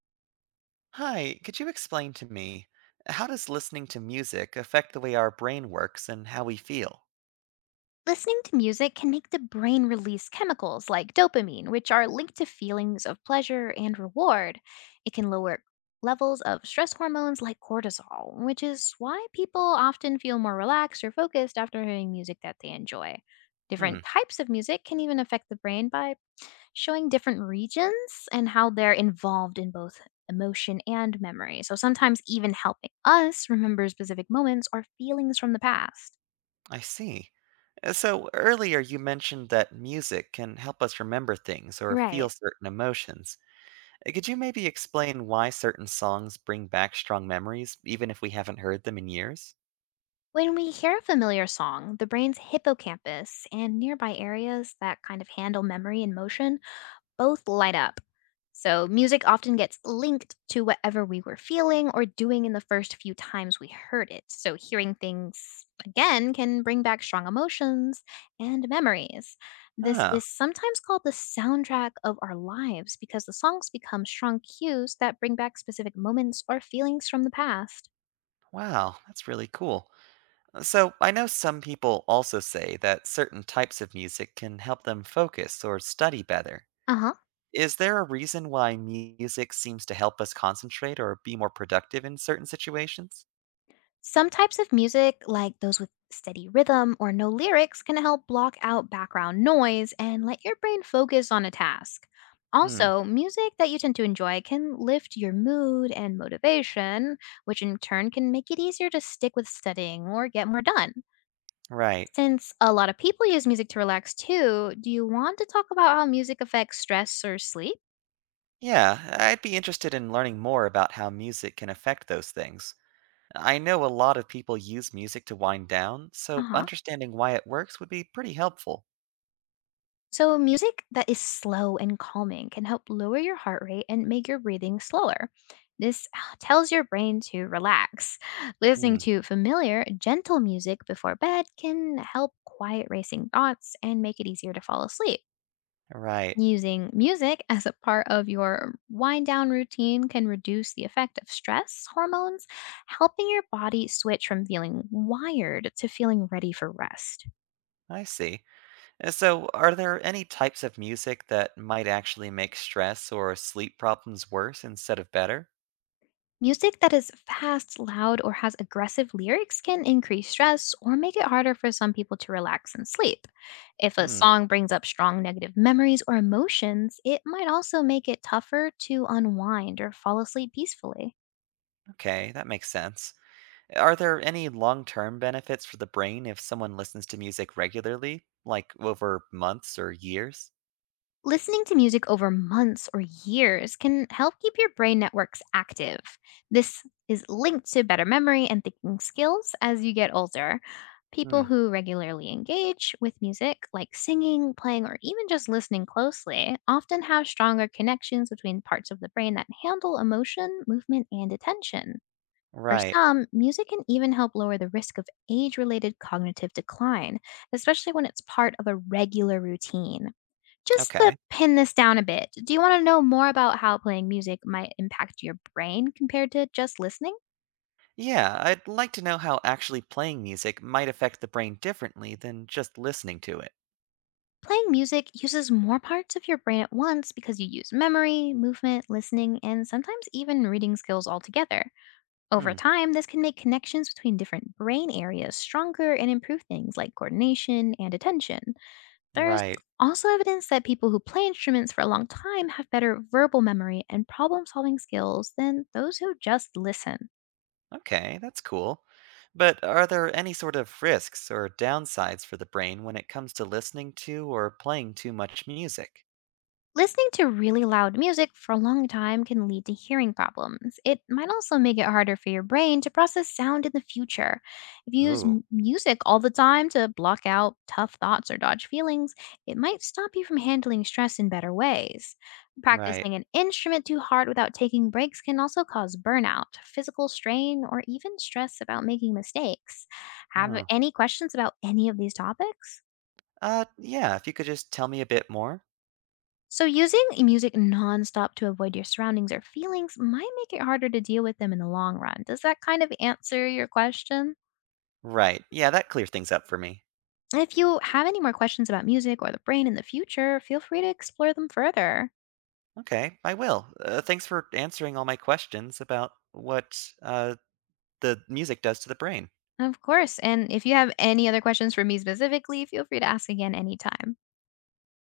Hi, could you explain to me how does listening to music affect the way our brain works and how we feel? Listening to music can make the brain release chemicals like dopamine, which are linked to feelings of pleasure and reward. It can lower levels of stress hormones like cortisol, which is why people often feel more relaxed or focused after hearing music that they enjoy. Hmm, Different types of music can even affect the brain by showing different regions and how they're involved in both emotion and memory, so sometimes even helping us remember specific moments or feelings from the past. I see. So earlier you mentioned that music can help us remember things or feel Right. certain emotions. Could you maybe explain why certain songs bring back strong memories, even if we haven't heard them in years? When we hear a familiar song, the brain's hippocampus and nearby areas that kind of handle memory and motion both light up. So, music often gets linked to whatever we were feeling or doing in the first few times we heard it, so hearing things again can bring back strong emotions and memories. This Ah, is sometimes called the soundtrack of our lives because the songs become strong cues that bring back specific moments or feelings from the past. wow, that's really cool. So I know some people also say that certain types of music can help them focus or study better. Uh huh. Is there a reason why music seems to help us concentrate or be more productive in certain situations? Some types of music, like those with steady rhythm or no lyrics, can help block out background noise and let your brain focus on a task. Hmm, Also, music that you tend to enjoy can lift your mood and motivation, which in turn can make it easier to stick with studying or get more done. right. Since a lot of people use music to relax too, do you want to talk about how music affects stress or sleep? Yeah, I'd be interested in learning more about how music can affect those things. I know a lot of people use music to wind down, Uh so huh. understanding why it works would be pretty helpful. So, music that is slow and calming can help lower your heart rate and make your breathing slower. This tells your brain to relax. Listening Hmm, to familiar, gentle music before bed can help quiet racing thoughts and make it easier to fall asleep. right. Using music as a part of your wind down routine can reduce the effect of stress hormones, helping your body switch from feeling wired to feeling ready for rest. I see. So, are there any types of music that might actually make stress or sleep problems worse instead of better? Music that is fast, loud, or has aggressive lyrics can increase stress or make it harder for some people to relax and sleep. If a Hmm, song brings up strong negative memories or emotions, it might also make it tougher to unwind or fall asleep peacefully. okay, that makes sense. Are there any long term benefits for the brain if someone listens to music regularly, like over months or years? Listening to music over months or years can help keep your brain networks active. This is linked to better memory and thinking skills as you get older. People Hmm, who regularly engage with music, like singing, playing, or even just listening closely, often have stronger connections between parts of the brain that handle emotion, movement, and attention. For right. some, music can even help lower the risk of age related cognitive decline, especially when it's part of a regular routine. Just to Okay. pin this down a bit, do you want to know more about how playing music might impact your brain compared to just listening? Yeah, I'd like to know how actually playing music might affect the brain differently than just listening to it. Playing music uses more parts of your brain at once because you use memory, movement, listening, and sometimes even reading skills all together. Over Hmm, time, this can make connections between different brain areas stronger and improve things like coordination and attention. There's right. also evidence that people who play instruments for a long time have better verbal memory and problem solving skills than those who just listen. Okay, that's cool. But are there any sort of risks or downsides for the brain when it comes to listening to or playing too much music? Listening to really loud music for a long time can lead to hearing problems. It might also make it harder for your brain to process sound in the future. If you use Ooh, music all the time to block out tough thoughts or dodge feelings, it might stop you from handling stress in better ways. right. Practicing an instrument too hard without taking breaks can also cause burnout, physical strain, or even stress about making mistakes. Have Oh. any questions about any of these topics? Yeah, if you could just tell me a bit more. So, using music nonstop to avoid your surroundings or feelings might make it harder to deal with them in the long run. Does that kind of answer your question? Right. Yeah, that clears things up for me. If you have any more questions about music or the brain in the future, feel free to explore them further. Okay, I will. Thanks for answering all my questions about what uh, the music does to the brain. Of course. And if you have any other questions for me specifically, feel free to ask again anytime.